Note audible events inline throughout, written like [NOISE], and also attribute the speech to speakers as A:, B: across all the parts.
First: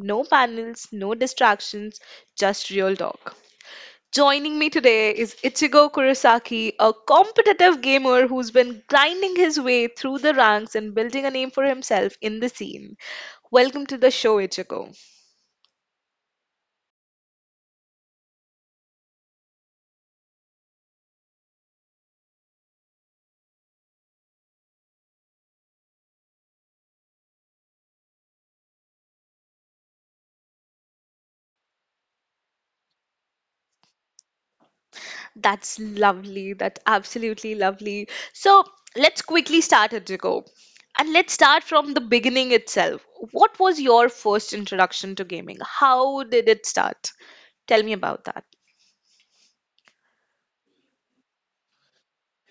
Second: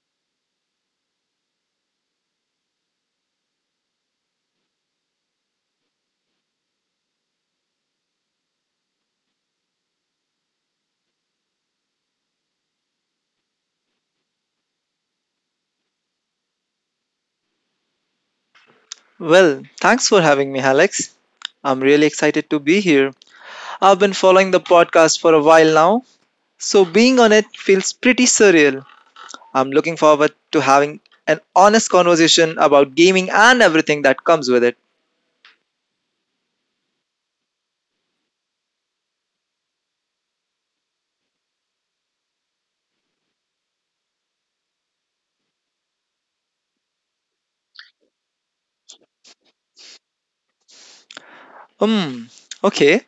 A: no panels, no distractions, just real talk. Joining me today is Ichigo Kurosaki, a competitive gamer who's been grinding his way through the ranks and building a name for himself in the scene. Welcome to the show, Ichigo.
B: Well, thanks for having me, Alex. I'm really excited to be here. I've been following the podcast for a while now, so being on it feels pretty surreal. I'm looking forward to having an honest conversation about gaming and everything that comes with it.
A: That's lovely. That's absolutely lovely. So let's quickly start it to And let's start from the beginning itself. What was your first introduction to gaming? How did it start? Tell me about that.
B: Hmm, okay.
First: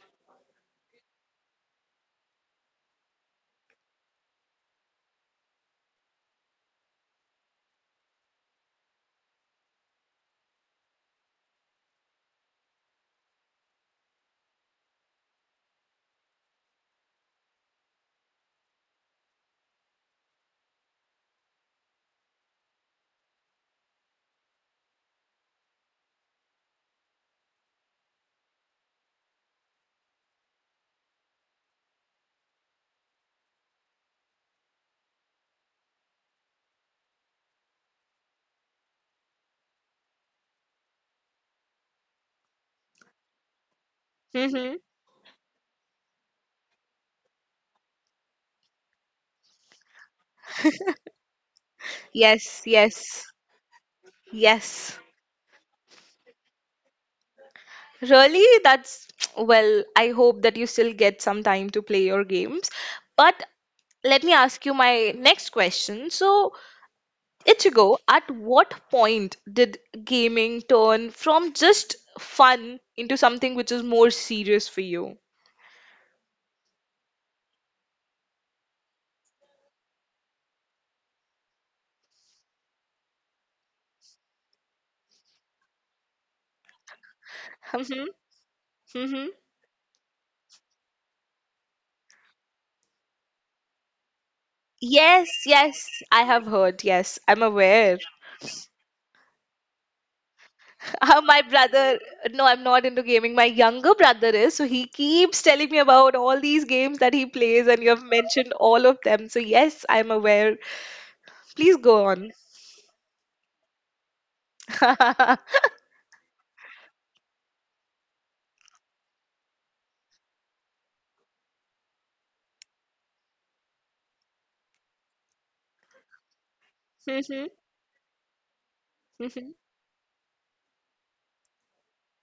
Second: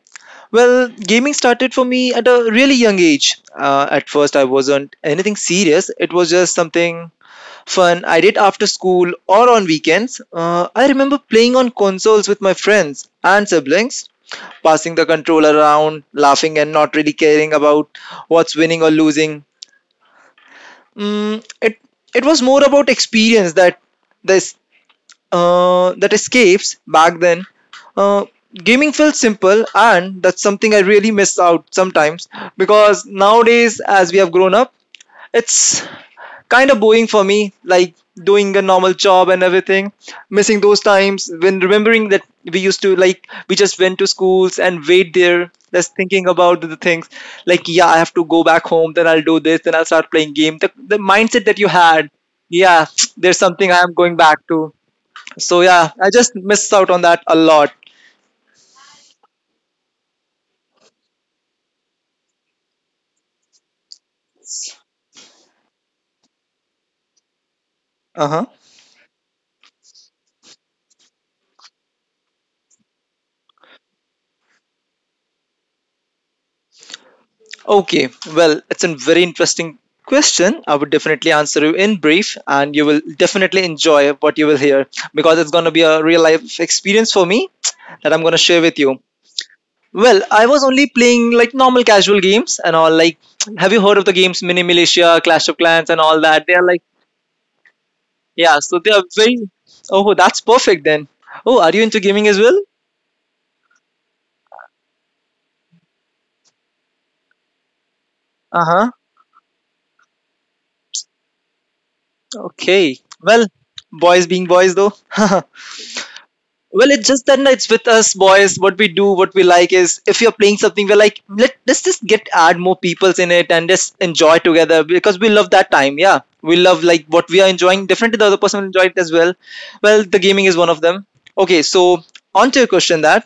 B: Well, gaming started for me at a really young age. At first, I wasn't anything serious, it was just something fun I did after school or on weekends. I remember playing on consoles with my friends and siblings, passing the controller around, laughing and not really caring about what's winning or losing. Mm, it it was more about experience that this that escapes back then. Uh, Gaming felt simple and that's something I really miss out sometimes because nowadays, as we have grown up, it's kind of boring for me, like doing a normal job and everything. Missing those times when remembering that we used to like we just went to schools and wait
A: Mm-hmm.
B: there, just thinking about the things. Like yeah, I have to go back home, then I'll do this, then I'll start playing game. The mindset that you had, yeah, [TSK] there's
A: Yes,
B: something I am
A: yes,
B: going back to. So
A: yes.
B: yeah, I just missed out on that a lot.
A: Really? That's well, I hope that you still get some time to play your games. But let me ask you my next question. So,
B: Uh huh.
A: Ichigo, at what point did gaming turn from just fun into something which is more serious for you?
B: Okay, well, it's a very interesting question. I would definitely answer you in brief, and you will definitely enjoy what you will hear because it's going to be a real life experience for me that I'm going to share with
A: Hmm.
B: you.
A: Hmm.
B: Well, I was only playing like normal casual games and all. Like, have you heard of the games Mini Militia, Clash of Clans, and all
A: Yes,
B: that? They are
A: yes,
B: like,
A: I have heard. Yes, I'm
B: yeah, so
A: aware.
B: they are
A: [LAUGHS]
B: very. Oh, that's perfect then. Oh, are you into gaming
A: My
B: as well?
A: brother, no, I'm not into gaming. My younger brother is, so he keeps telling me about all these games that he
B: Uh
A: plays, and you
B: huh.
A: have mentioned all of them. So, yes, I'm aware. Please
B: Okay.
A: go on.
B: Well, boys being boys though. [LAUGHS]
A: [LAUGHS]
B: Well, it's just that no, it's with us boys. What we do, what we like is if you're playing something, we're like, let's just get add more peoples in it and just enjoy together because we love that time. Yeah, we love like what we are enjoying. Definitely, the other
A: Mhm,
B: person will enjoy it as well. Well, the gaming
A: mhm.
B: is one of them. Okay, so on to your question that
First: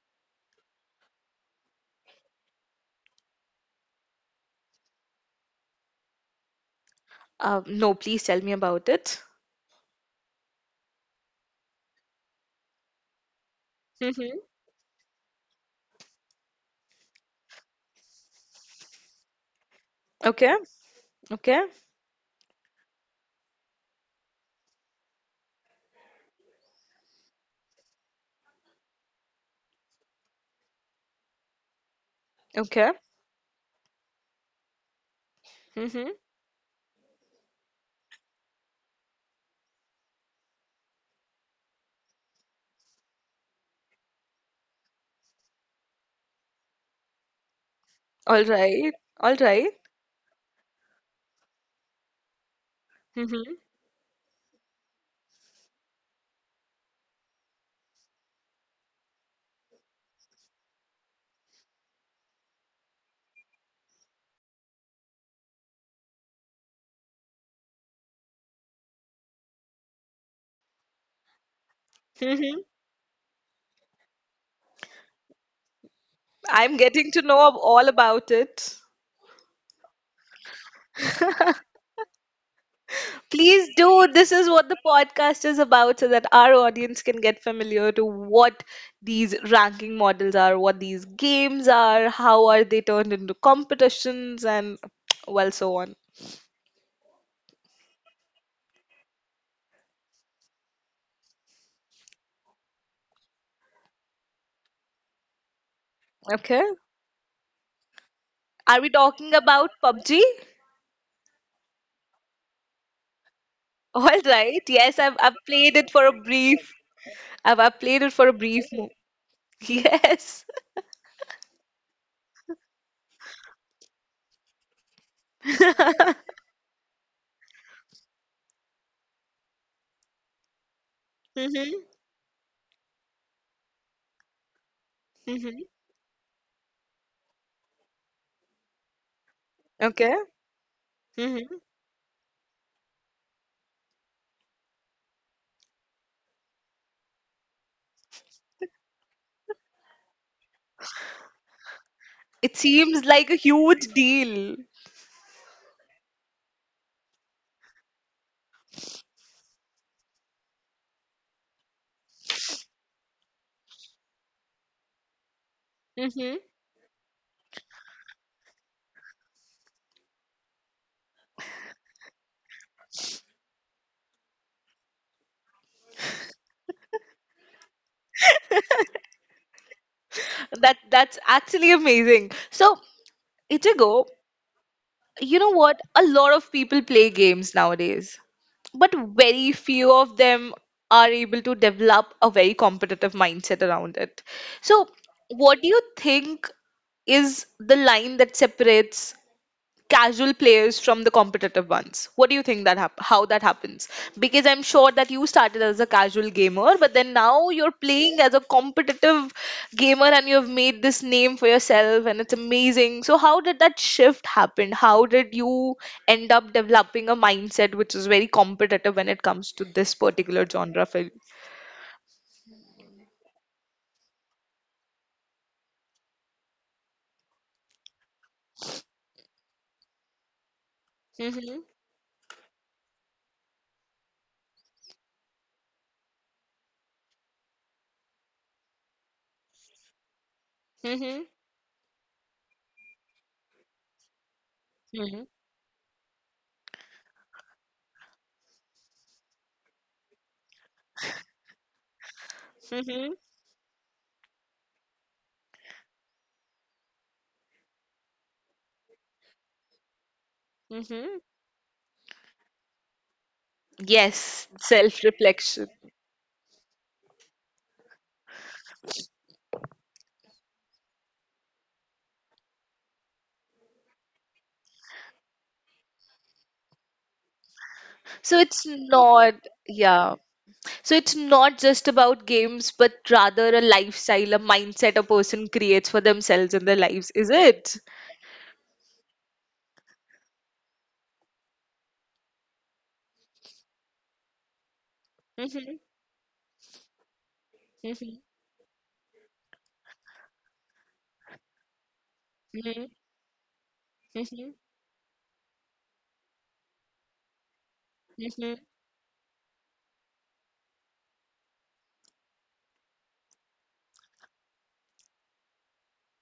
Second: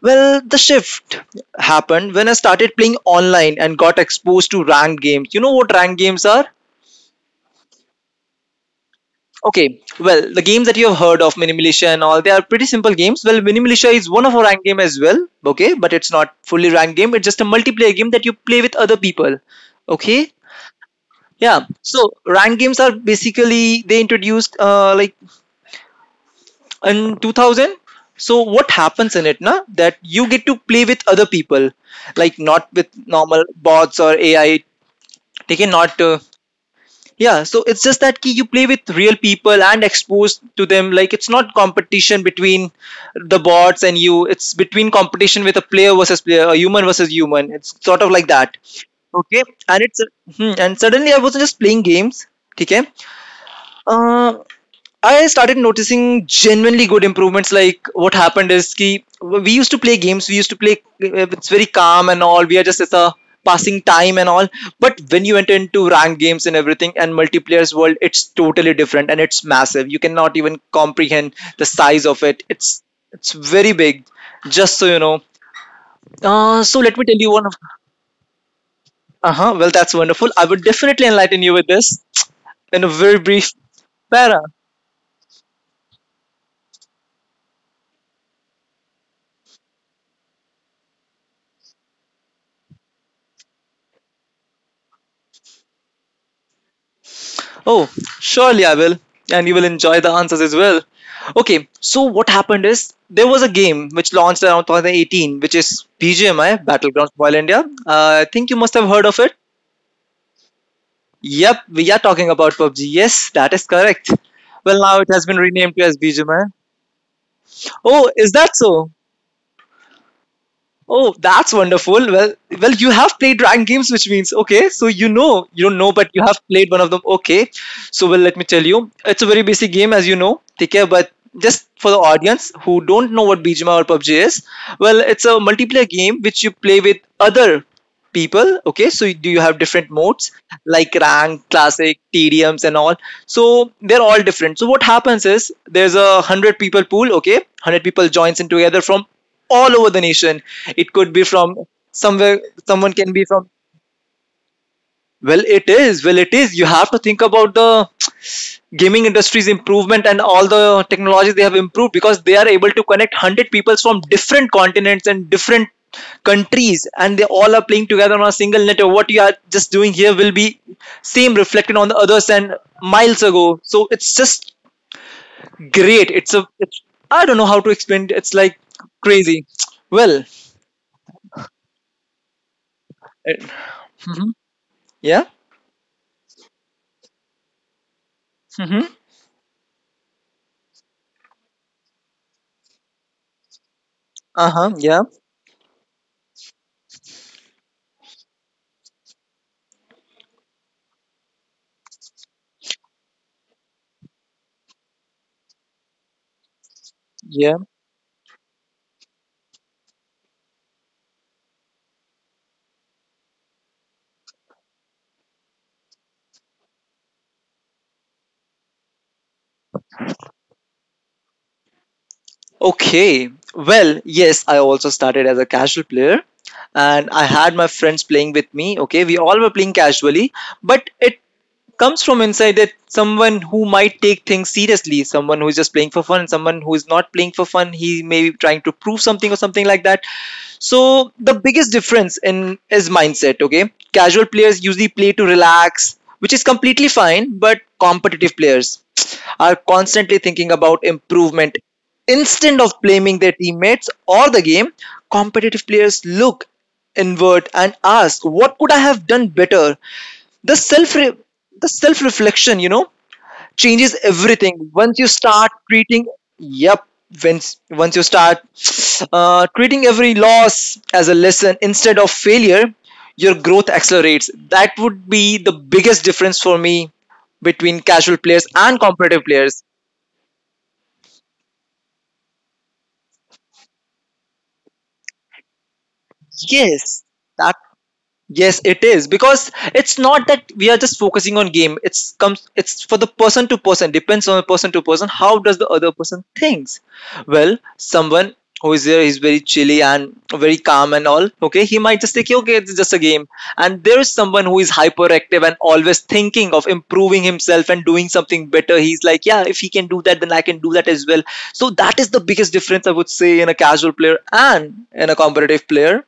B: well the shift happened when I started playing online and got exposed to ranked games. You know what ranked games are?
A: No, please tell me about it.
B: Okay, well, the games that you have heard of, Mini Militia and all, they are pretty simple games. Well, Mini Militia is one
A: Hmm.
B: of our ranked game as well, okay, but it's not fully ranked game. It's just a multiplayer game that you play with other people, okay.
A: Okay, okay.
B: Yeah, so ranked games are basically they introduced like in 2000. So what happens in it, na? That you get to play with other people, like not
A: Okay.
B: with normal bots or AI. Okay, not
A: Mm-hmm.
B: yeah, so it's just that ki you play with real people and exposed to them. Like it's not competition between the bots and you. It's between competition with a player versus player, a human versus human. It's sort of like
A: All
B: that.
A: right. All
B: Okay,
A: right.
B: and it's and suddenly I wasn't just playing games. Okay,
A: Mm-hmm.
B: Uh, I started noticing genuinely good improvements. Like what happened is ki, we used to play games. We used to play. It's very calm and all. We are just as a passing time and all. But when you enter into ranked games and everything and multiplayer's world, it's totally different and it's massive. You cannot even comprehend the size of it.
A: Mm-hmm.
B: It's very big. Just so you know. So
A: I'm
B: let me
A: getting
B: tell
A: to
B: you one
A: know
B: of.
A: of all about it.
B: Uh huh. Well, that's wonderful. I would definitely enlighten you with this in a very brief
A: Please do. This
B: para.
A: is what the podcast is about so that our audience can get familiar to what these ranking models are, what these games are, how are they turned into competitions and well so on.
B: Oh, surely I will. And you will enjoy the answers as well. Okay, so what happened is there was a game which launched around 2018, which is
A: Okay.
B: BGMI, Battlegrounds Mobile India. I think you
A: Are
B: must
A: we
B: have heard of
A: talking
B: it.
A: about PUBG?
B: Yep, we are talking about PUBG. Yes, that is
A: All
B: correct.
A: right.
B: Well,
A: Yes,
B: now
A: I've
B: it has
A: I've
B: been
A: played
B: renamed
A: it
B: to as
A: for a
B: BGMI.
A: brief. I've played it
B: Oh,
A: for a
B: is that so?
A: [LAUGHS] Yes.
B: Oh, that's wonderful. Well, you have played rank games, which means okay. So you know, you don't know, but you
A: [LAUGHS]
B: have played one of them. Okay. So well, let me tell you, it's a very basic game, as you know. Take care, but just
A: Hmm.
B: for the audience who don't know what BGMI or PUBG is, well, it's a
A: Mhm.
B: multiplayer game which you play with other people, okay? So do you have different
A: Okay.
B: modes like rank,
A: Mhm.
B: classic, TDMs and all? So they're all different. So what happens is there's a 100 people pool, okay, 100 people joins in together from all over the nation. It could be from somewhere.
A: It
B: Someone
A: seems
B: can be
A: like a
B: from,
A: huge deal.
B: well it is, well it is, you have to think about the gaming industry's improvement and all the technologies they have improved, because they are able to connect 100 peoples from different continents and different
A: Mhm.
B: countries, and they all are playing together on a single network. What you are just doing here will be same reflected on the others and miles ago. So it's just great. It's a, it's, I don't know how to explain it. It's like crazy. Well,
A: That that's actually amazing. So,
B: it-
A: Ichigo,
B: mhm. Yeah.
A: you know what? A lot of people play games nowadays,
B: Hmm.
A: but very few of them are able to develop a very competitive mindset around it.
B: Uh-huh.
A: So,
B: Yeah.
A: what do you think is the line that separates casual players from the competitive ones. What do you think that how that happens? Because I'm sure that you started as a casual gamer, but then now
B: Yeah.
A: you're playing as a competitive gamer and you've made this name for yourself and it's amazing. So how did that shift happen? How did you end up developing a mindset which is very competitive when it comes to this particular genre film?
B: Okay. Well, yes, I also started as a casual player and I had my friends playing with me. Okay, we all were playing casually, but it
A: Mm-hmm.
B: comes from inside that someone who might take things seriously, someone who is just playing for fun, someone who is not playing for fun, he may be trying to prove something or something like that. So
A: Mm-hmm.
B: the biggest difference in is mindset, okay? Casual players usually play
A: Mm-hmm.
B: to relax, which is completely fine, but competitive players are constantly thinking about improvement. Instead of
A: Mm-hmm.
B: blaming their teammates or the game, competitive players look inward and ask, "What could I have done better?" the self
A: Mm-hmm.
B: re- the self reflection, you know, changes
A: Yes,
B: everything once you start
A: self-reflection.
B: treating, yep, once you start treating every loss as a lesson instead of failure, your growth accelerates. That would be the biggest difference for me between casual
A: So
B: players
A: it's
B: and
A: not,
B: competitive players.
A: yeah. So it's not just about games, but rather a lifestyle, a mindset a person creates for themselves in their lives,
B: Yes.
A: is it?
B: Yes, it is, because it's not that we are just focusing on game. It's comes. It's for the person to person. Depends on person to person. How does the
A: Mhm,
B: other person thinks? Well,
A: mhm,
B: someone who is there is very chilly and very calm and all. Okay, he might just think, okay, it's
A: mhm,
B: just a game. And there is someone
A: mhm,
B: who is hyperactive and always thinking of improving himself and doing something
A: mhm.
B: better. He's like, yeah, if he can do that, then I can do that as well. So that is the biggest difference I would say in a casual player and in a competitive player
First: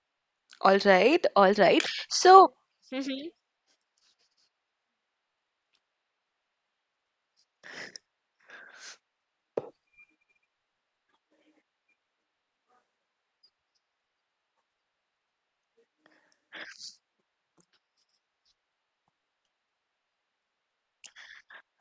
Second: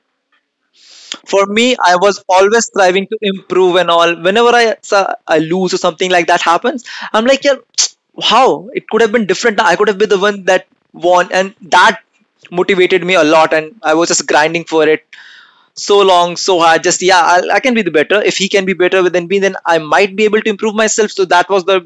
A: All right, all
B: for me.
A: right.
B: I was
A: So,
B: always
A: mhm.
B: striving to improve and all. Whenever I so- I lose or something like that happens, I'm like yeah, [TSK] how it could have been different. I could have been the one that won. And that motivated me a lot, and I was just grinding for it so long, so hard. Just yeah, I can be the better. If he can be better than me, then I might be able to improve myself. So that was the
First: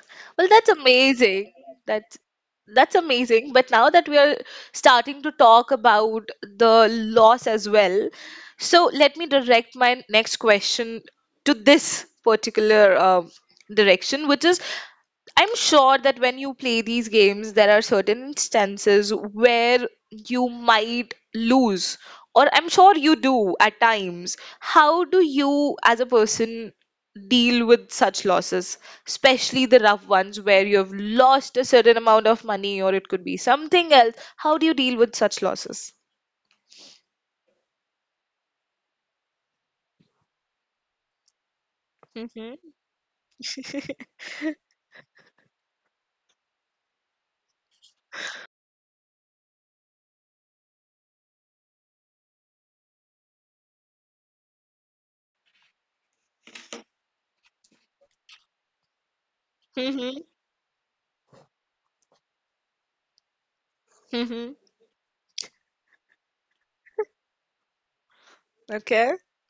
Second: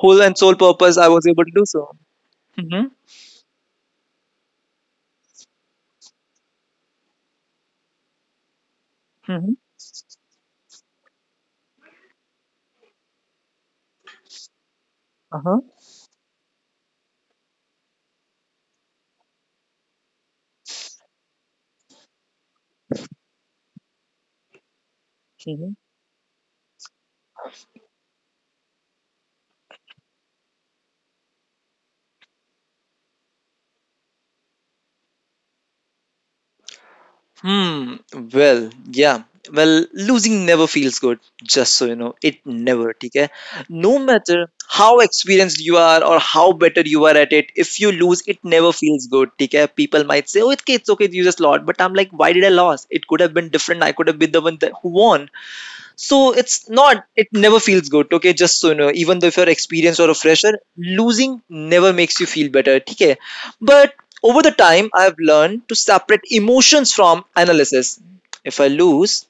B: whole and
A: Well,
B: sole
A: that's
B: purpose I was able
A: amazing.
B: to do so.
A: That's
B: Mm-hmm.
A: that's amazing. But now that we are starting to talk about the loss as well, so let me
B: Mm-hmm.
A: direct my next question to this particular direction, which is I'm sure that when you play these games, there are certain instances where you might lose, or I'm sure you do at times. How do
B: Uh-huh.
A: you, as a person, deal with such losses, especially the rough ones where you have lost a certain amount of money or it could be something else? How do you deal with such losses?
B: Hmm. Well, yeah. Well, losing never feels good. Just so you know, it
A: Hmm.
B: never. Okay. No matter how experienced you are or how better you are at it, if you lose, it never feels good. Okay. People might say, "Oh, it's okay, you just lost." But I'm like, why did I lose? It could have been different. I could have been the one that who won. So it's not, it never feels good. Okay, just so you know, even though if you're experienced or a
A: Hmm.
B: fresher, losing never makes you feel better. Okay, but over the
A: Hmm.
B: time, I've learned to separate emotions from analysis.
A: [LAUGHS]
B: If I
A: Okay.
B: lose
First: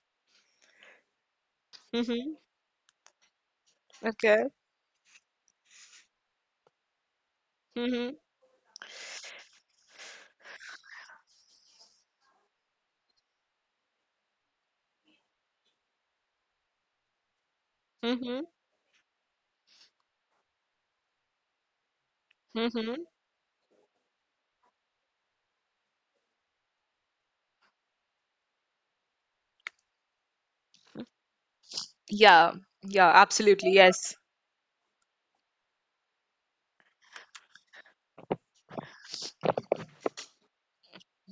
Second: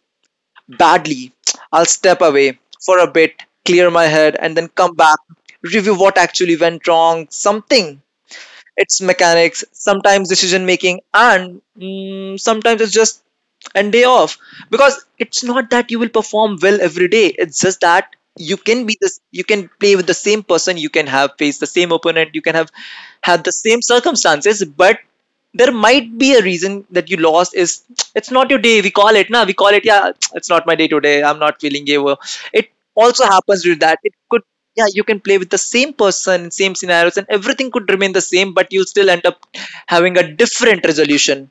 B: badly, I'll step
A: Hmm.
B: away for a bit, clear my head,
A: Okay.
B: and then come back, review what actually went wrong, something
A: Hmm.
B: its mechanics, sometimes decision making, and sometimes it's just and day off because it's not that you will perform well every day. It's just that you
A: Hmm.
B: can be this, you can play with the same person, you can have faced the same opponent, you can have
A: Hmm.
B: had the same circumstances, but there might be a reason that you lost is it's not your day. We call it, yeah it's not my day today, I'm not feeling gay well,
A: Yeah.
B: it
A: Yeah,
B: also happens
A: absolutely.
B: with that it
A: Yes.
B: could. Yeah, you can play with the same person, same scenarios, and everything could remain the same, but you'll still end up having a different resolution.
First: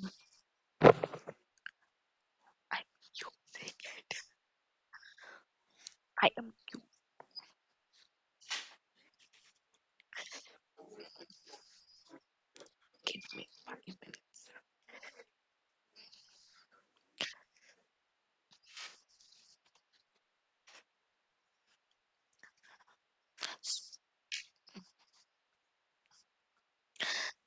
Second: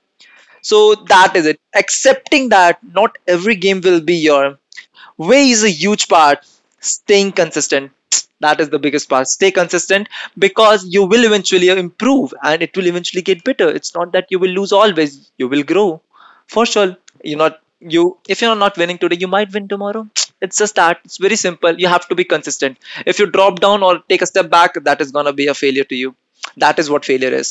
B: So that is it, accepting
A: I,
B: that not every game will be your way is a huge
A: I
B: part.
A: am
B: Staying consistent, that is the biggest part. Stay consistent, because you will eventually improve and it will eventually
A: give
B: get
A: me
B: better. It's
A: fucking
B: not
A: minute.
B: that you will lose always, you will grow for sure. you're not you if you're not winning today, you might win tomorrow. It's just that it's very simple: you have to be consistent. If you drop down or take a step back, that is gonna be a failure to you. That is what failure is.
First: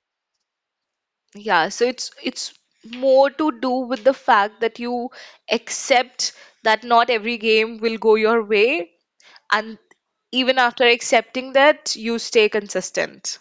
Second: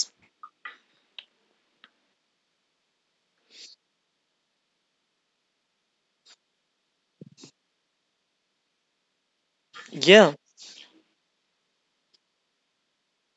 A: Yeah, so it's more to do with the fact that you accept that not every game will go your way, and
B: Yeah.
A: even after accepting that, you stay consistent.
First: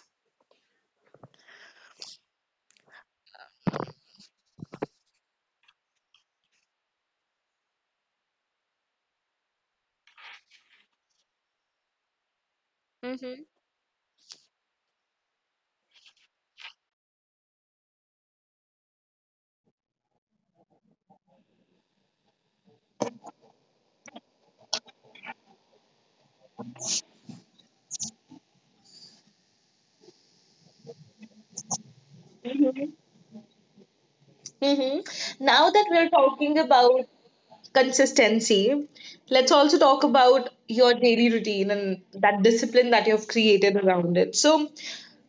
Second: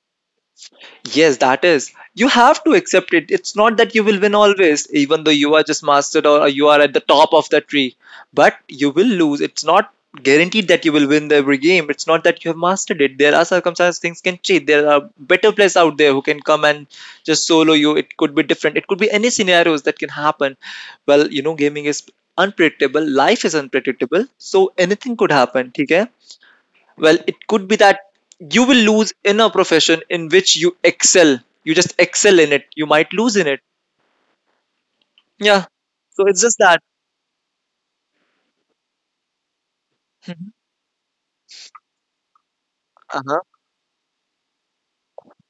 B: Yes, that is. You have to accept it. It's not that you will win always, even though you are just mastered or you are at the top of the tree. But you will lose. It's not guaranteed that you will win every game. It's not that you have mastered it. There are
A: Hmm.
B: circumstances, things can change. There are better players out there who can come and just solo you. It could be different. It could be any scenarios that can happen. Well, you know, gaming is unpredictable. Life is unpredictable. So anything could happen. ठीक है? Well, it could be that you will lose in a profession in which you excel. You just excel in it. You might
A: Mm-hmm.
B: lose in it. Yeah.
A: Mm-hmm. Now that
B: So
A: we're
B: it's just
A: talking
B: that.
A: about consistency, let's also talk
B: Mhm.
A: about your daily routine and that discipline that
B: Uh-huh.
A: you've created around it. So,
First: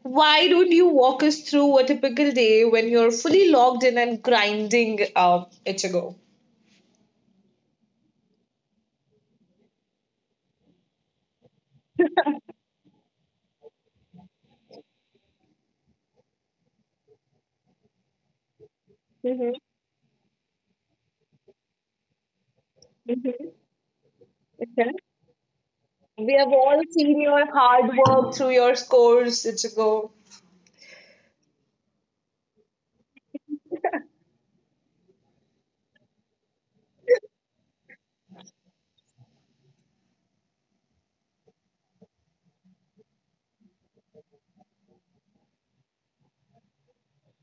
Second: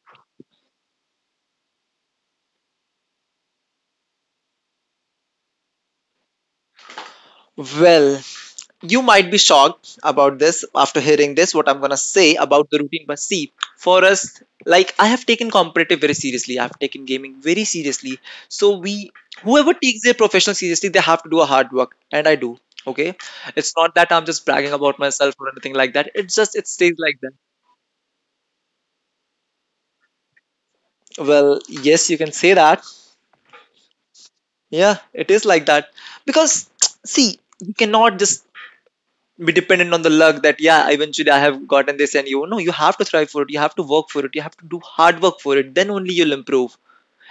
A: why don't you walk us through a typical day when you're fully logged in and grinding it?
B: Well, you might be shocked about this after hearing this, what I'm going to say about the routine. But see, for us, like I have taken competitive very seriously. I've taken gaming very seriously. So we, whoever takes their profession seriously, they have to do a hard work. And I do. Okay. It's not that I'm just bragging about myself or anything like that.
A: We
B: It's
A: have
B: just, it
A: all
B: stays
A: seen
B: like that.
A: your hard work through your scores, it's
B: Well, yes, you can say that. Yeah, it is like that. Because, see, you cannot just be dependent on the luck that, yeah, eventually I have gotten this and you. No, you have to thrive for it. You have to work for it. You have to do hard work for it. Then only you'll improve.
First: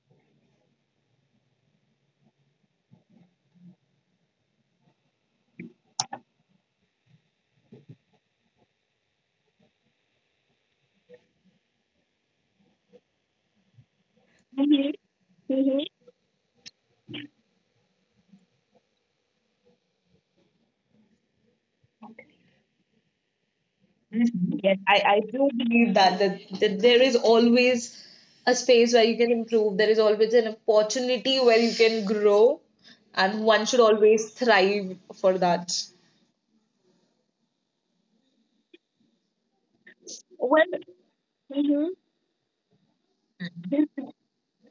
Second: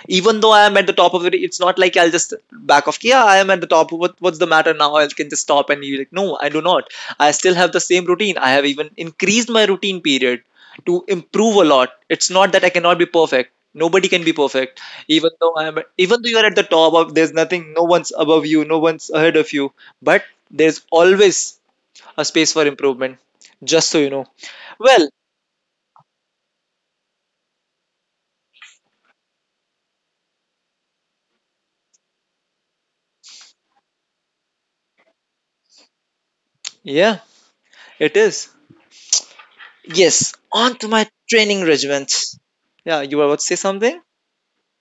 B: Even though I am at the top of it, it's not like I'll just back off. Yeah, I am at the top. What's the matter now? I can just stop. And you're like, no, I do not. I still have the same routine. I have even increased my routine period to improve a lot. It's not that I cannot be perfect. Nobody can be perfect. Even though I am, even though you are at the top of, there's nothing. No one's above you. No one's ahead of you. But there's always a space for improvement. Just so you know.
A: Yes, I,
B: Well,
A: I do believe that, that there is always a space where you can improve. There is always an opportunity where you can grow, and one should always thrive for that.
B: yeah, it is. Yes,
A: Well,
B: on to my training
A: mhm.
B: regiment. Yeah, you were about to say something?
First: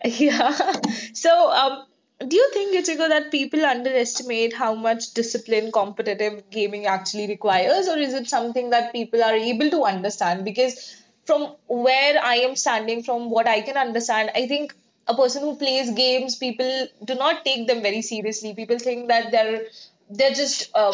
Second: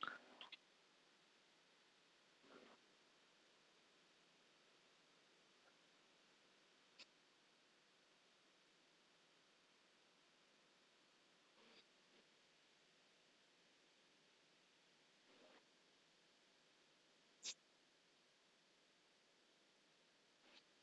A: Yeah. [LAUGHS] So, do you think, Ichigo, that people underestimate how much discipline competitive gaming actually requires, or is it something that people are able to understand? Because from where I am standing, from what I can understand, I think a person who plays games, people do not take them very seriously. People think that they're just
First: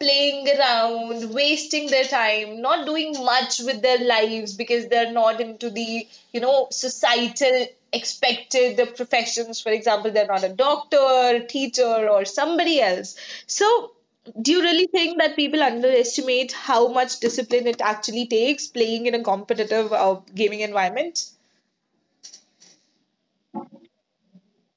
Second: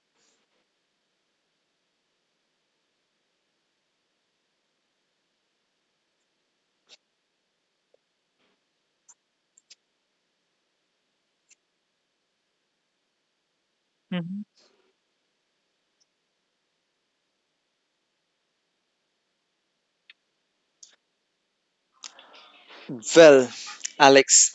A: playing around, wasting their time, not doing much with their lives because they're not into the, you know, societal expected the professions. For example, they're not a doctor, teacher, or somebody else. So,
B: Mhm.
A: do you really think that people underestimate how much discipline it actually takes playing in a competitive gaming environment?
B: Well, Alex,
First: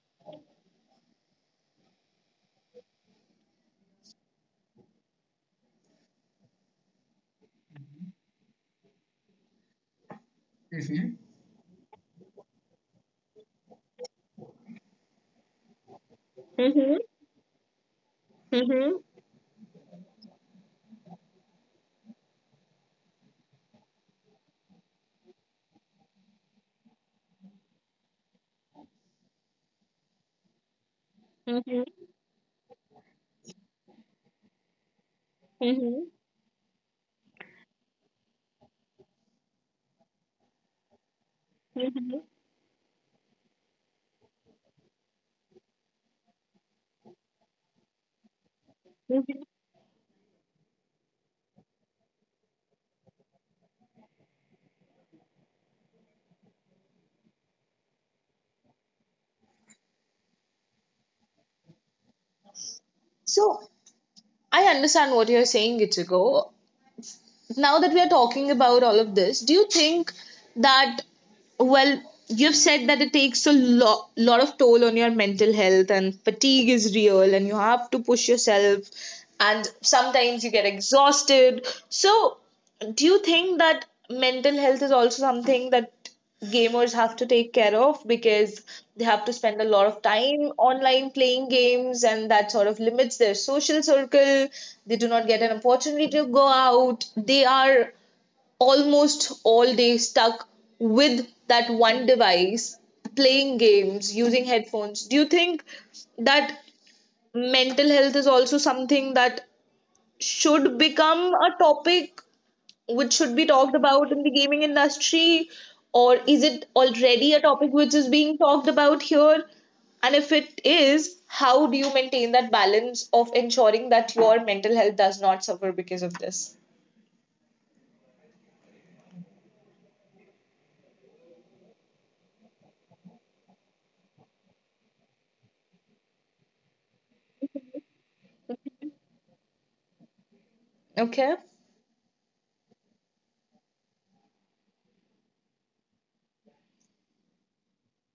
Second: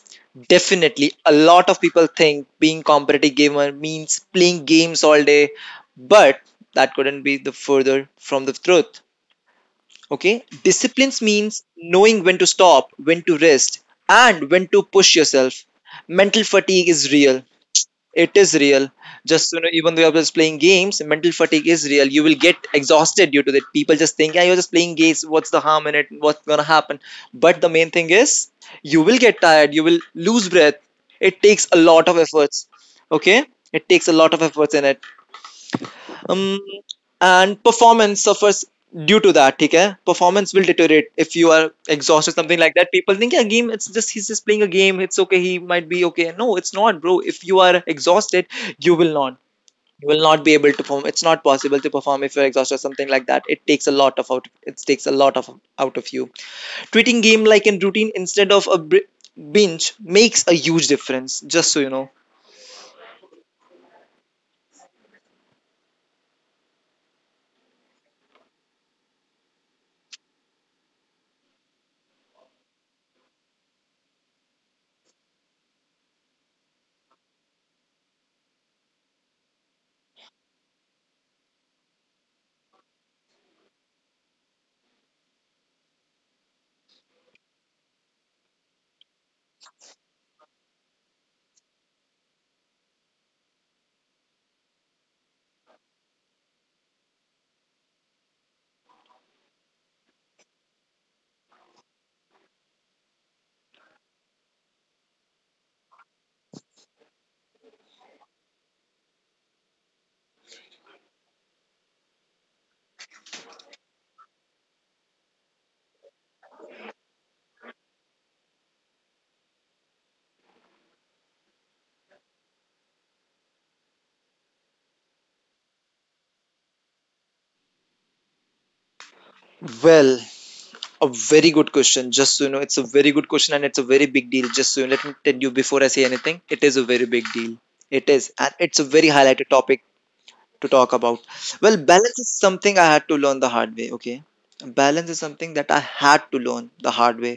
B: definitely a lot of people think being competitive gamer means playing games all day, but that couldn't be the further from the truth. Okay? Disciplines means knowing when to stop, when to rest, and when to push yourself.
A: Mm-hmm.
B: Mental fatigue is real.
A: Mm-hmm.
B: It is real. Just you know, even though you're just playing games, mental fatigue is real. You will get exhausted due to that. People just think, yeah, you're just playing games. What's the harm in it? What's gonna happen? But the main thing is, you will get tired. You will lose breath.
A: Mm-hmm.
B: It takes a lot of efforts. Okay, it takes a lot of efforts in it, um, and performance suffers due to that. ठीक है, performance will deteriorate if you are
A: Mm-hmm.
B: exhausted, something like that. People think, yeah, game, it's just he's just playing a game, it's okay, he might be okay. No, it's not, bro. If you are exhausted, you
A: Mm-hmm.
B: will not you will not be able to perform. It's not possible to perform if you're exhausted or something like that. It takes a lot of out, it takes a lot of out of you. Treating game like a routine instead of a binge makes a huge difference, just so you know.
A: So I understand what you're saying, Ichigo. Now that we are talking about all of this, do you think that, well, you've said that it takes a lot of toll on your mental health and fatigue is real and you have to push yourself and sometimes you get exhausted. So, do you think that mental health is also something that gamers have to take care of because they have to spend a lot of time online playing games and that sort of limits their social circle? They do not get an opportunity to go out. They are almost all day stuck with that one device, playing games, using headphones. Do you think that mental health is also something that should become a topic which should be talked about in the gaming industry? Or is it already a topic which is being talked about here? And if it is, how do you maintain that balance of ensuring that your mental health does not suffer because of this?
B: Well, a very good question. Just so you know, it's a very good question and it's a very big deal. Just so you let me tell you before I say anything, it is a very big deal. It is, and it's a very highlighted topic
A: Okay.
B: to talk about. Well, balance is something I had to learn the hard way. Okay, balance is something that I had to learn the hard way.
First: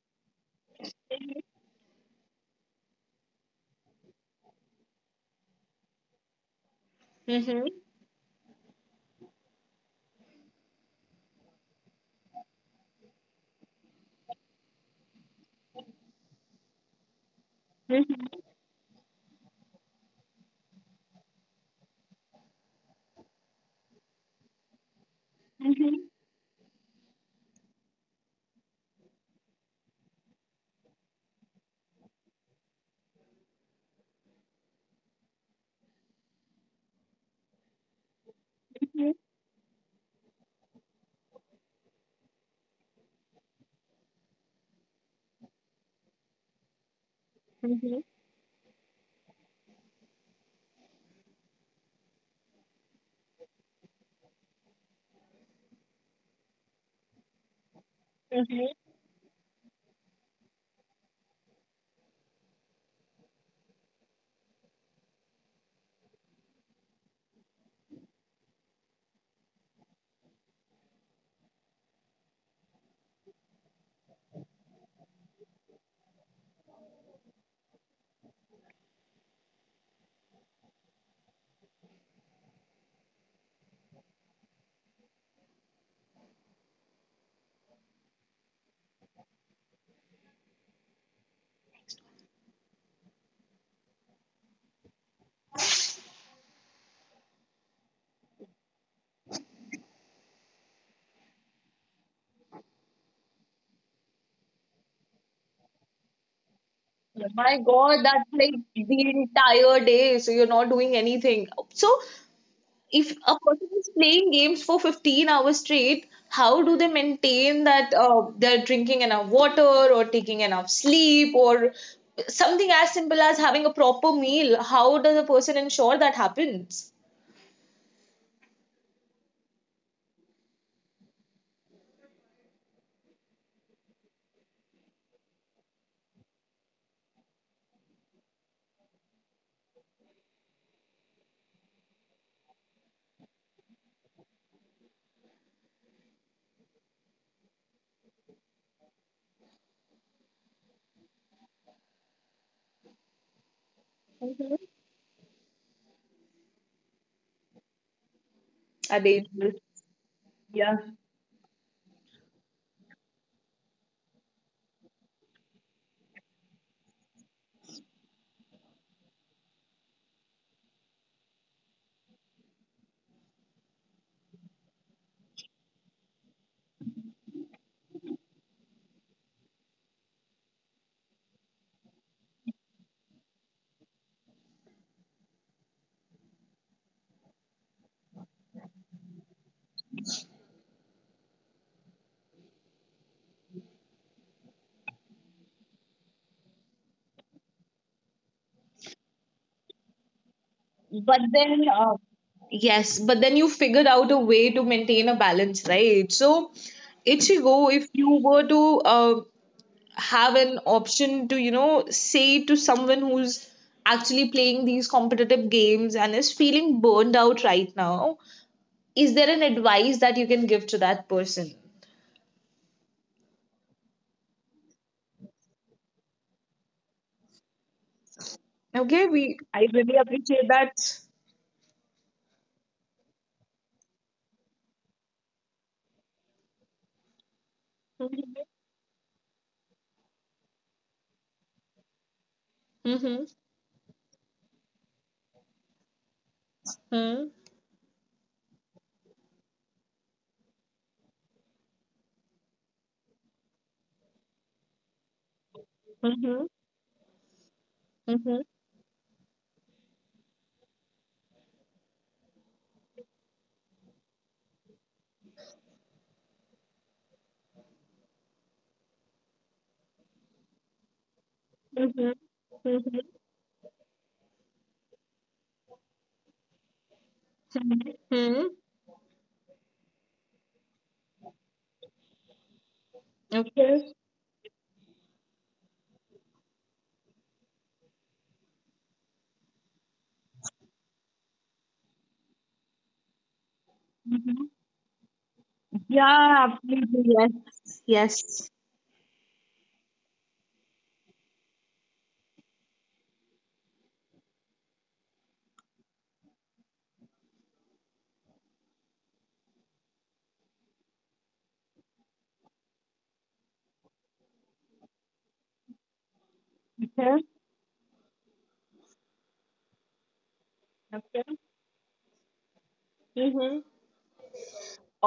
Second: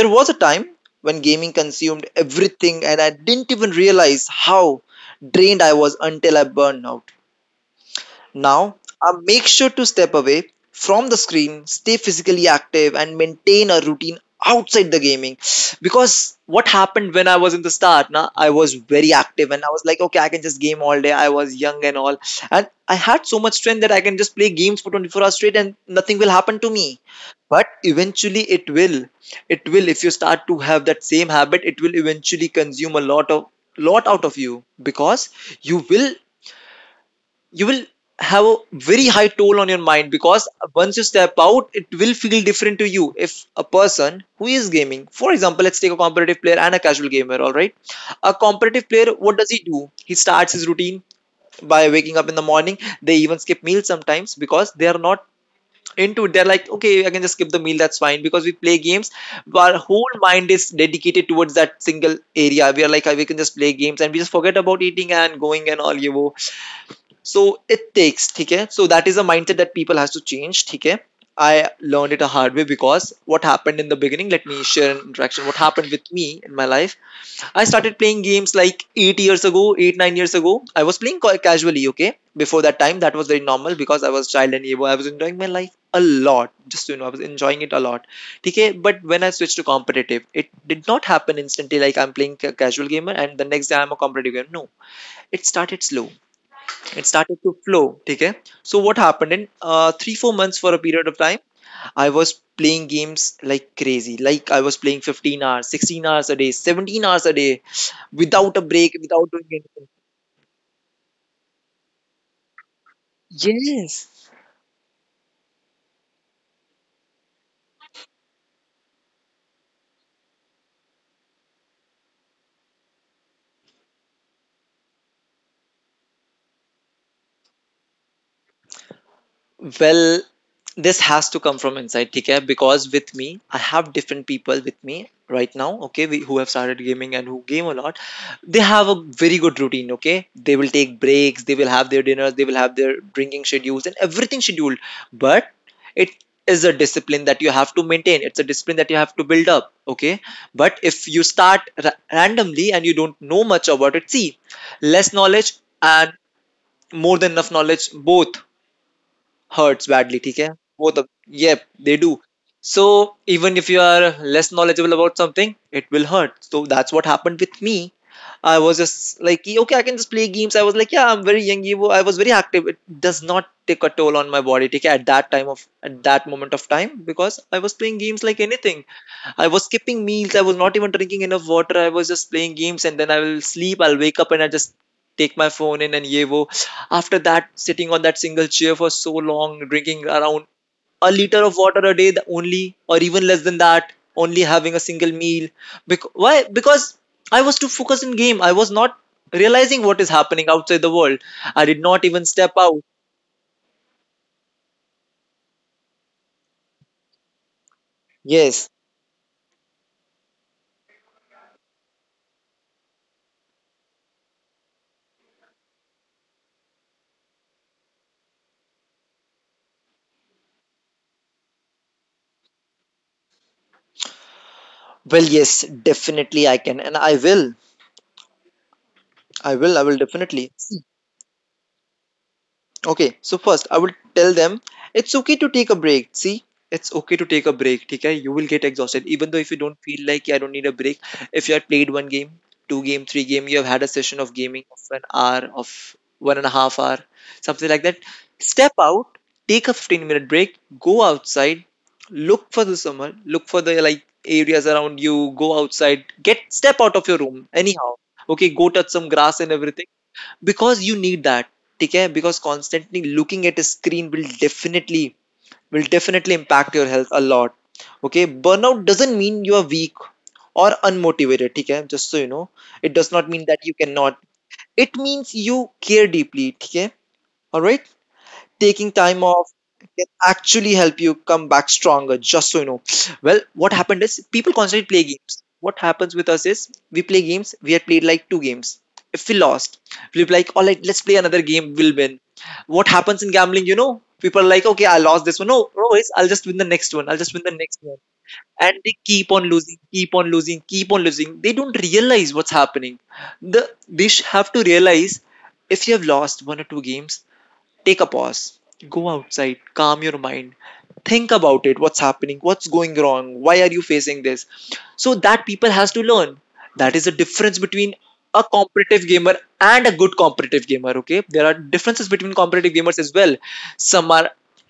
B: There was a time when gaming consumed everything, and I didn't even realize how drained I was until I burned out.
A: Mm-hmm.
B: Now, make sure to step away from the screen, stay physically active, and maintain a routine outside the gaming. Because what happened when I was in the start, na, I
A: Mm-hmm.
B: was very active and I was like, okay, I can just game all day. I was young and all. And I had so much strength that I can just play games for 24 hours straight and nothing will
A: Mm-hmm.
B: happen to me. But eventually, it will. It will, if you start to have that same habit, it will eventually consume a lot out of you because you will you will have a very high toll on your mind because once you step out it will feel different to you. If a person who is gaming, for example, let's take a competitive player and a casual gamer, all right, a
A: Mm-hmm.
B: competitive player, what does he do? He starts his routine by waking up in the morning. They even skip meals sometimes because they are not into it. They're like, okay, I can just skip the meal, that's fine, because we play games,
A: Mm-hmm.
B: our whole mind is dedicated towards that single area. We are like, "Ah, we can just play games and we just forget about eating and going and all, you know. So it takes, okay? So that is a mindset that people has to change, okay? I learned it a hard way because what happened in the beginning, let me share an interaction. What happened with me in my life? I started playing games like 8 years ago, eight, 9 years ago. I was playing casually, okay? Before that time, that was very normal because I was child and able. I was enjoying my life a lot. Just so you know, I was enjoying it a lot. Okay, but when I switched to competitive, it did not happen instantly like I'm playing a casual gamer and the next day I'm a competitive gamer. No, it started slow, it started to flow, okay. So what happened in 3 4 months, for a period of time I was playing games like crazy, like I was playing 15 hours, 16 hours a day, 17 hours a day
A: My God,
B: without a
A: that's
B: break,
A: like
B: without doing
A: the
B: anything.
A: entire day. So you're not doing anything. So if a person
B: Yes.
A: is playing games for 15 hours straight, how do they maintain that they're drinking enough water or taking enough sleep or something as simple as having a proper meal? How does a person ensure that happens?
B: Well, this has to come from inside, okay? Because with me, I have different people with me right now, okay, we, who have started gaming and who game a lot. They have a very good routine, okay? They will take breaks, they will have their dinners, they will have their drinking schedules and everything scheduled. But it is a discipline that you have to maintain. It's a discipline that you have to build up, okay? But if you start randomly and you don't know much about it, see,
A: Mhm.
B: less knowledge and more than enough knowledge both
A: Are they
B: hurts badly. ठीक है वो तब,
A: Yeah.
B: yep, they do. So even if you are less knowledgeable about something, it will hurt. So that's what happened with me. I was just like, okay, I can just play games. I was like, yeah, I'm very young, ये वो, I was very active, it does not take a toll on my body. ठीक है, at that time of at that moment of time, because I was playing games like anything, I was skipping meals. I was not even drinking enough water. I was just playing games, and then I will sleep. I'll wake up and I just take my phone in and yevo. After that, sitting on that single chair for so long, drinking around a liter of water a day only, or even less than that. Only having a single meal. Why? Because I was too focused in game. I was not realizing what is happening outside the world. I did not
A: But
B: even step
A: then,
B: out.
A: uh, Yes, but then you figured out a way to maintain a balance, right? So, Ichigo,
B: Yes.
A: if you were to uh, have an option to you know say to someone who's actually playing these competitive games and is feeling burned out right now is there an advice that you can give to that person
B: Well, yes, definitely I can, and I will. I will. I
A: okay
B: will
A: we I
B: definitely.
A: really appreciate that
B: Okay, so first I will tell them it's okay to take a break. See, it's okay to take a break. Okay, you will get exhausted, even though if you don't feel like "Yeah, I don't need a break. If you have played one game, two game, three game, you
A: mm-hmm.
B: have had a session of gaming of an hour, of 1.5 hour,
A: Mm-hmm.
B: something like that. Step out, take a 15 minute break, go outside, look for the summer, look for the like areas around you. Go outside,
A: Mm-hmm.
B: get step out of your room anyhow.
A: Mm-hmm.
B: Okay, go touch some grass and everything because you need that ठीक है, because constantly looking at a screen will definitely impact your health a lot. Okay, burnout doesn't mean you are weak or unmotivated ठीक है, just
A: Mm-hmm.
B: so you know. It
A: Mm-hmm.
B: does not mean that you cannot. It means you care deeply ठीक है, all right.
A: Mm-hmm.
B: Taking time off can actually help you come back stronger, just so you know. Well, what
A: Okay.
B: happened is people constantly play games. What happens with us is we play games, we had played like two games. If we lost, we'll be like, all right, let's play another game, we'll win. What happens in gambling, you know? People are
A: Mm-hmm.
B: like, okay, I lost this one, no, no worries, I'll just win
A: Yeah,
B: the next one, I'll
A: absolutely,
B: just win the next one.
A: yes, yes.
B: And they keep on losing, keep on losing, keep on losing, they don't realize what's happening. They have to realize, if you have lost one or two games, take a pause, go outside, calm your mind, think about it, what's happening, what's going wrong, why are you facing this? So that people has to learn. That is the difference
A: Okay.
B: between a competitive gamer and a good competitive gamer. Okay,
A: Okay.
B: there are differences between competitive gamers as well.
A: Mm-hmm.
B: Some are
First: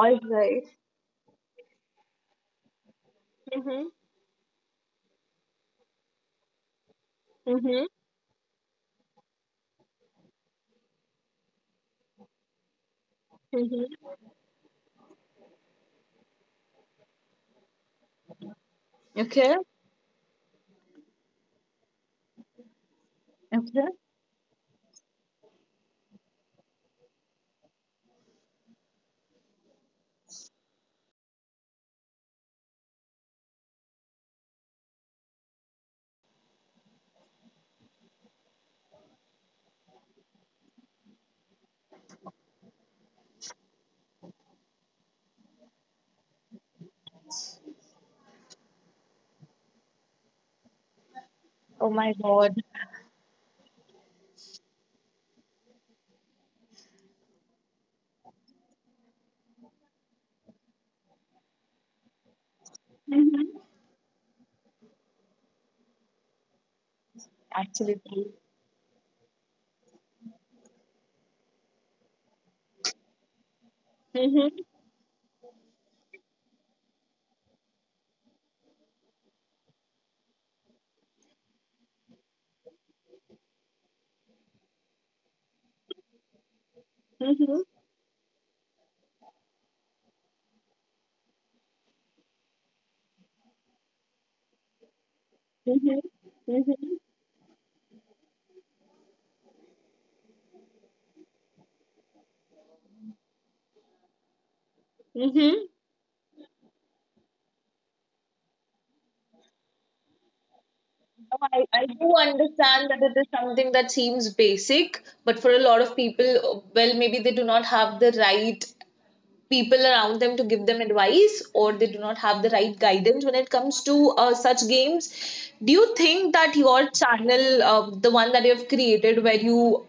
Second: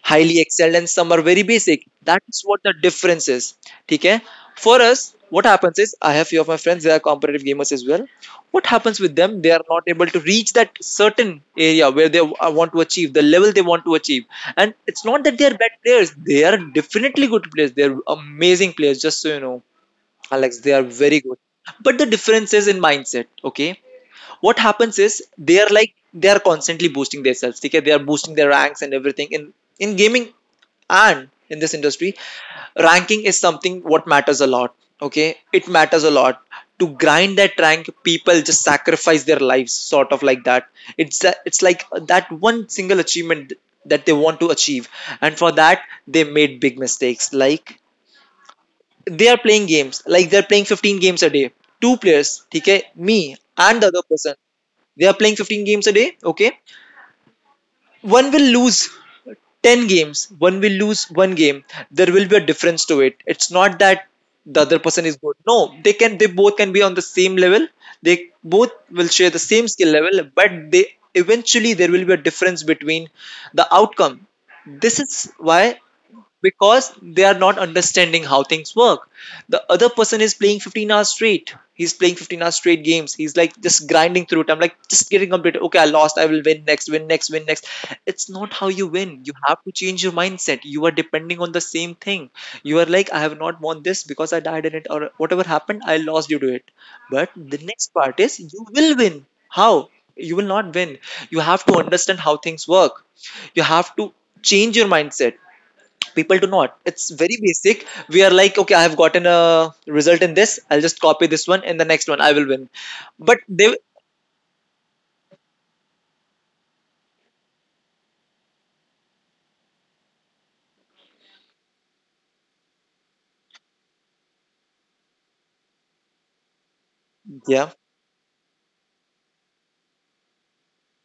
B: highly excelled and some are very basic. That is what the difference is. Okay, for us, what happens is, I have few of my friends, they are competitive gamers as well. What happens with them, they are not able to reach that certain area where they want to achieve, the level they want to achieve. And it's not that they are bad players, they are definitely good players, they're amazing players, just so you know.
A: Okay.
B: Alex, they are very good, but the difference is in mindset, okay?
A: Okay.
B: What happens is, they are like, they are constantly boosting themselves, okay, they are boosting their ranks and everything in gaming, and in this industry, ranking is something what matters a lot, okay, it matters a lot. To grind that rank, people just sacrifice their lives, sort of like that. It's like that one single achievement that they want to achieve, and for that they made big mistakes, like they are playing games, like they're playing 15 games a day. Two players, okay,
A: Oh my
B: me
A: god.
B: and the other person, they are playing 15 games a day. Okay, one will lose 10 games, one will lose one game, there will be a difference to it. It's not that the
A: Mm-hmm.
B: other person is good. No, they both can be on the same level. They both will share the
A: Absolutely.
B: same skill level, but they, eventually, there will be a difference between the outcome. This is
A: Mm-hmm.
B: why. Because they are not understanding how things work. The other person is playing 15 hours straight. He's playing 15 hours straight games. He's like just grinding through it. I'm like just getting completed. Okay, I lost. I will win next, win next, win next. It's not how
A: Mm-hmm.
B: you win. You have to change your mindset. You are depending on the same thing. You are like, I have not won this because I died in it, or whatever happened, I lost due to it. But the next part is, you will win. How? You will not win. You have to understand how things work, you have to change your mindset. People do
A: Mm-hmm.
B: not. It's very basic. We are like, okay, I have gotten a result in this, I'll just copy this one, and the next one I will win.
A: I do
B: But they,
A: understand that it is something that seems basic, but for a lot of people, well, maybe they do not have the right people around them to give them advice, or they do not have the right guidance when it comes to such games. Do you think
B: yeah.
A: that your channel, the one that you have created, where you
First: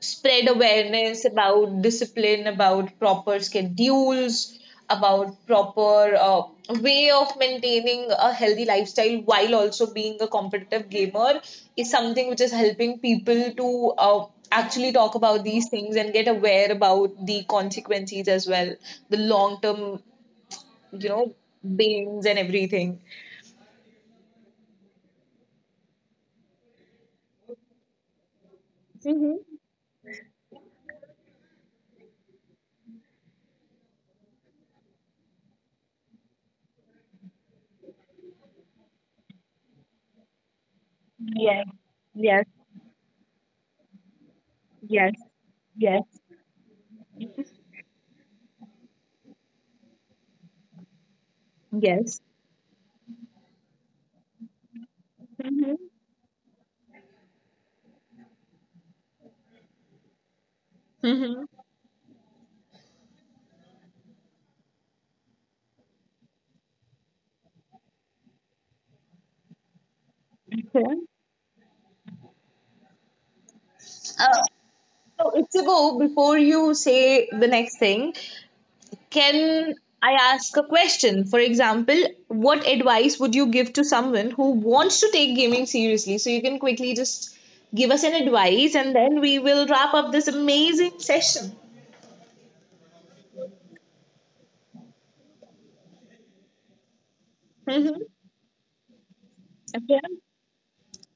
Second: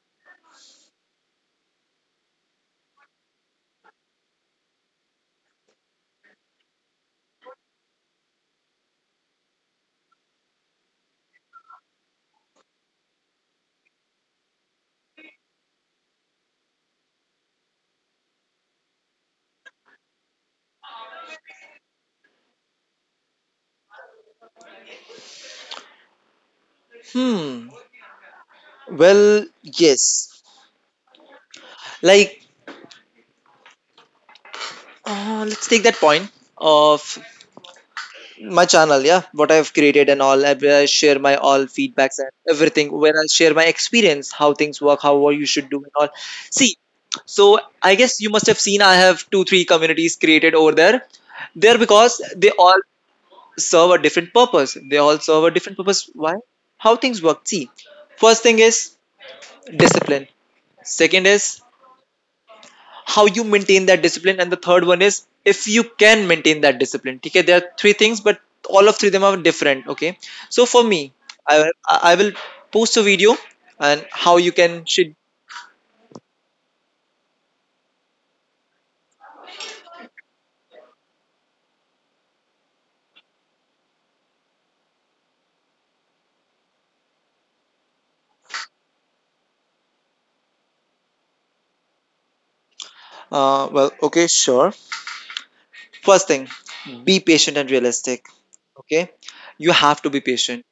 A: spread awareness about discipline, about proper schedules, about proper way of maintaining a healthy lifestyle while also being a competitive gamer is something which is helping people to actually talk about these things and get aware about the consequences as well, the long term, you know, beings and everything.
B: Hmm.
A: Mm-hmm.
B: Well, yes, like, let's take that point of my channel. Yeah, what I've created and all. Where I share my all
A: Yes.
B: feedbacks and
A: Yes.
B: everything, where I share my experience, how things work, how,
A: Yes.
B: what you should do, and all.
A: Yes.
B: See, so I guess you must have seen I have two three communities created over there, because
A: Yes.
B: they all serve a different purpose. They all serve a different
A: Mm-hmm.
B: purpose. Why? How things work. See, first thing is discipline. Second is how you maintain that discipline. And the third one is if you can maintain that discipline. Okay, there are three things, but all of three of them are different. Okay.
A: Hmm.
B: So for me, I will post a video,
A: Uh,
B: and how you
A: so,
B: can should,
A: Ichigo, before you say the next thing, can I ask a question? For example, what advice would you give to someone who wants to take gaming seriously? So, you can quickly just give us an advice and then we will wrap up this amazing session.
B: well, okay, sure. First thing, be
A: Mhm.
B: patient and realistic. Okay,
A: Okay.
B: you have to be patient.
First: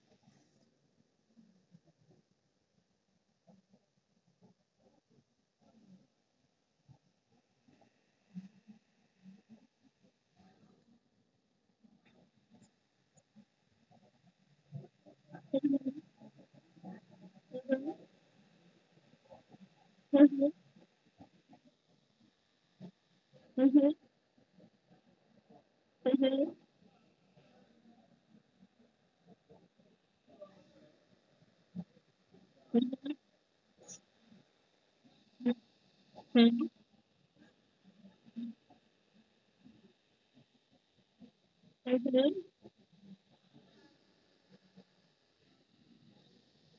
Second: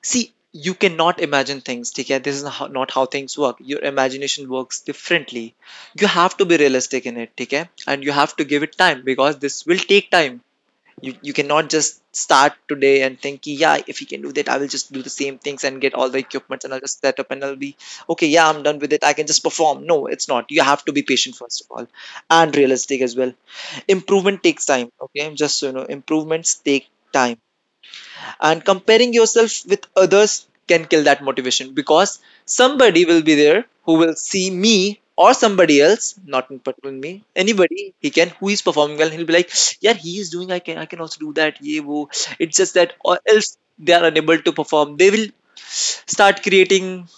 B: See, you cannot imagine things, ठीक है? This is how, not how things work. Your imagination works differently. You have to be realistic in it, ठीक है? And you have to give it time, because this will take time. You cannot just start today and think, yeah, if he can do that, I will just do the same things and get all the equipment and I'll just set up and I'll be, okay, yeah, I'm done with it, I can just perform. No, it's not. You have
A: Mhm.
B: to be patient, first of all, and realistic as well.
A: Mhm.
B: Improvement takes time, okay? Just so you know, improvements take time, and comparing yourself with others can kill that motivation. Because somebody will be there who will see me, or somebody else, not in particular me, anybody, he can, who is performing well, and he'll be like, yeah, he is doing, I can also do that, yeah wo. It's just that,
A: Mhm.
B: or else they are unable to perform, they will start creating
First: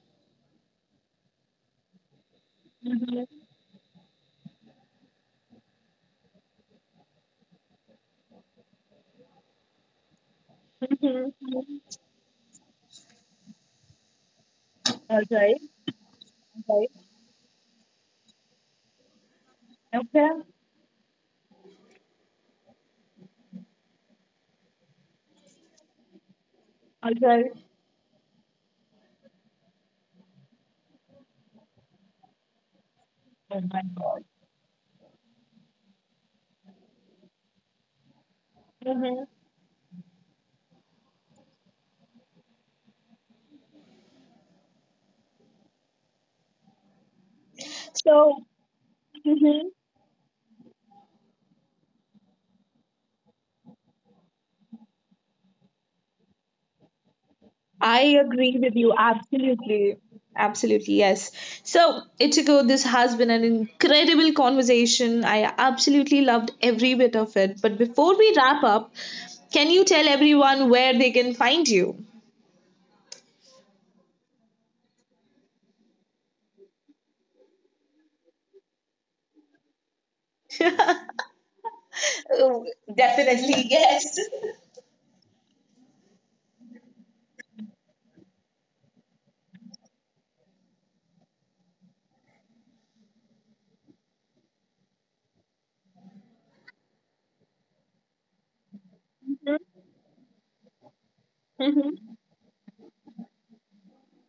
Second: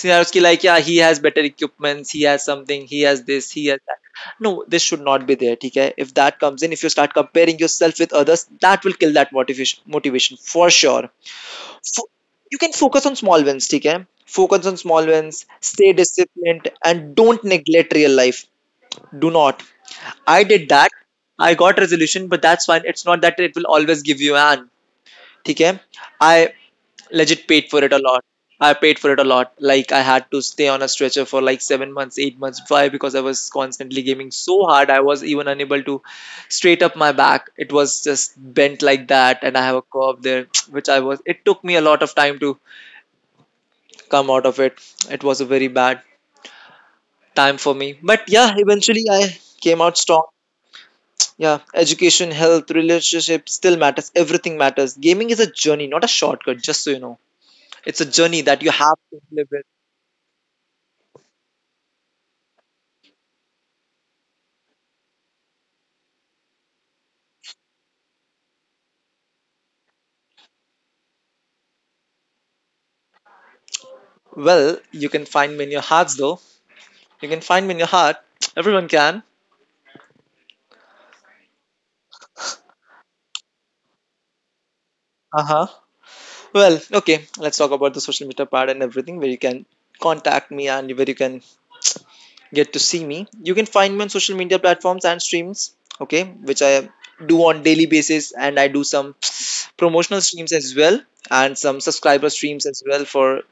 B: scenarios, ki, like, yeah, he has better equipments, he has something, he has
A: Mhm.
B: this, he has that, no, this should not be there, theek hai. If that comes in, if you start comparing yourself with others, that will kill that motivation, motivation for sure.
A: Mhm.
B: Fo- you can focus on small wins, theek hai. Focus on small
A: All
B: wins,
A: right.
B: stay disciplined,
A: All right.
B: and don't neglect real life. Do not.
A: Okay.
B: I did that, I got resolution, but that's fine. It's not that it will always give you an, theek hai, I
A: All
B: legit
A: right.
B: paid for it a lot. I paid for it a lot. Like, I had to stay on a stretcher for like 7 months, 8 months. Why? Because I was
A: Oh my
B: constantly
A: God.
B: gaming so hard. I was even unable to straight up my back. It was just bent like
A: Mhm.
B: that, and I have a curve there, [TSK] which I was. It took me a lot of time to come out of it. It was a very bad time for me. But
A: So,
B: yeah, eventually I
A: mhm.
B: came out strong. Yeah, education, health, relationship still matters. Everything matters. Gaming is a journey, not a shortcut. Just so you know,
A: I
B: it's a
A: agree
B: journey
A: with
B: that you
A: you.
B: have to live.
A: Absolutely. Absolutely. Yes. So, Ichiko, this has been an incredible conversation. I absolutely loved every bit of it. But before we wrap up, can you tell everyone where they can find you?
B: Well, you can find me in your hearts, though. You can find me in your heart. [TSK] Everyone can.
A: Oh, definitely, yes.
B: Uh huh. Well, okay. Let's talk about the social media part and everything, where you can contact me and where you can get to see me. You can find me on social media platforms and streams, okay, which I do on daily basis, and I do some [TSK] promotional streams as well,
A: Mhm.
B: and some subscriber streams as well for,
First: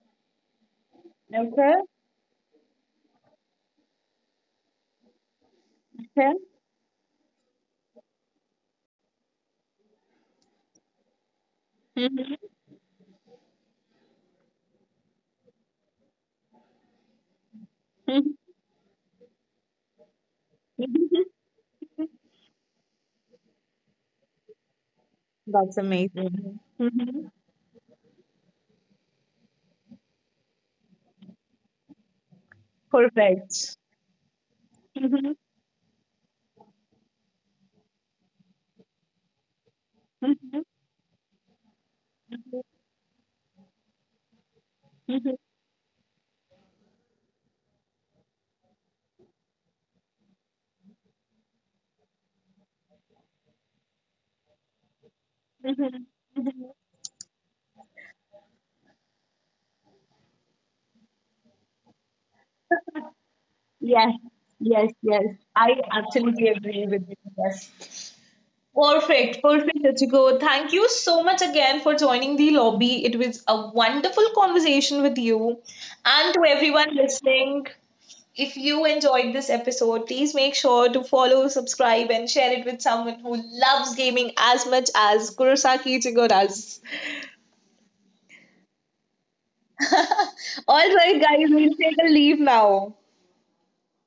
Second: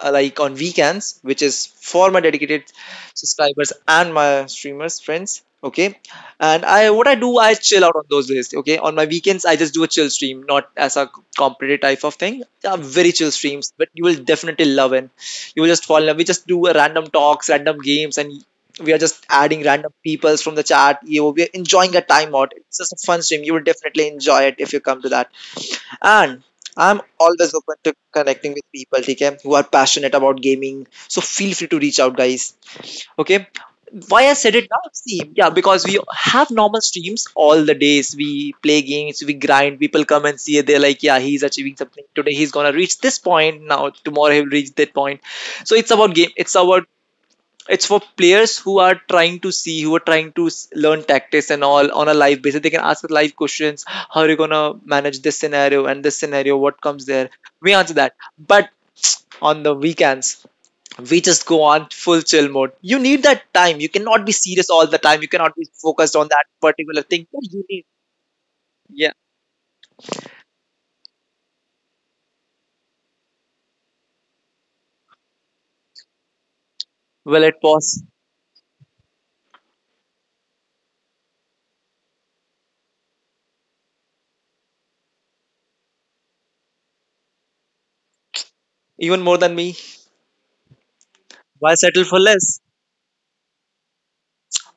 B: like, on weekends, which is
A: Okay.
B: for my dedicated subscribers and my streamers friends. Okay,
A: Okay.
B: and I what I do, I chill out on those days. Okay, on my weekends, I just do a chill stream, not as a competitive type of thing.
A: Mhm.
B: They are very chill streams, but you will definitely love it. You will just fall in love. We just do a random talks, random
A: Mhm.
B: games,
A: Mhm.
B: and we are just adding random peoples from the chat. We are
A: [LAUGHS]
B: enjoying a time out. It's just a fun stream. You will definitely enjoy it if you come to that.
A: That's
B: And
A: amazing.
B: I'm
A: Mhm.
B: always open to connecting with people, okay, who are passionate about gaming. So feel free to reach out, guys. Okay.
A: Perfect.
B: Why I said it now? See, yeah,
A: Mhm.
B: because we have normal streams all the days. We play games, we grind. People come and see it. They're like,
A: Mhm.
B: yeah, he's achieving something today, he's gonna reach this point now, tomorrow he'll reach that point. So
A: Mhm.
B: it's about game. It's for players who are trying to see, who are trying to learn tactics and all on a live basis. They can ask live questions, how are you going to manage this scenario and this scenario, what comes
A: Mhm.
B: there, we answer that. But on the weekends, we just go on full chill mode. You need that time. You cannot be serious
A: Yes,
B: all the time. You cannot
A: yes,
B: be
A: yes.
B: focused on that
A: I
B: particular
A: absolutely
B: thing.
A: agree
B: You
A: with
B: need,
A: you. Yes.
B: yeah.
A: Perfect, perfect, Ruchiko. Thank you so much again for joining the lobby. It was a wonderful conversation with you. And to
B: Well, it
A: everyone
B: was,
A: listening, if you enjoyed this episode, please make sure to follow, subscribe, and share it with someone who loves gaming as much as Kurosaki Ichigo does.
B: even more than me.
A: [LAUGHS]
B: Why
A: All
B: settle
A: right,
B: for
A: guys,
B: less?
A: we'll take a leave now.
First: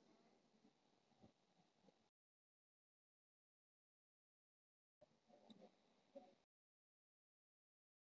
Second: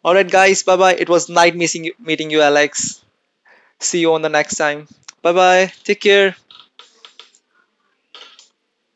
B: All right, guys, bye bye, it was nice meeting you, Alex. See you on the next time. Bye bye, take care.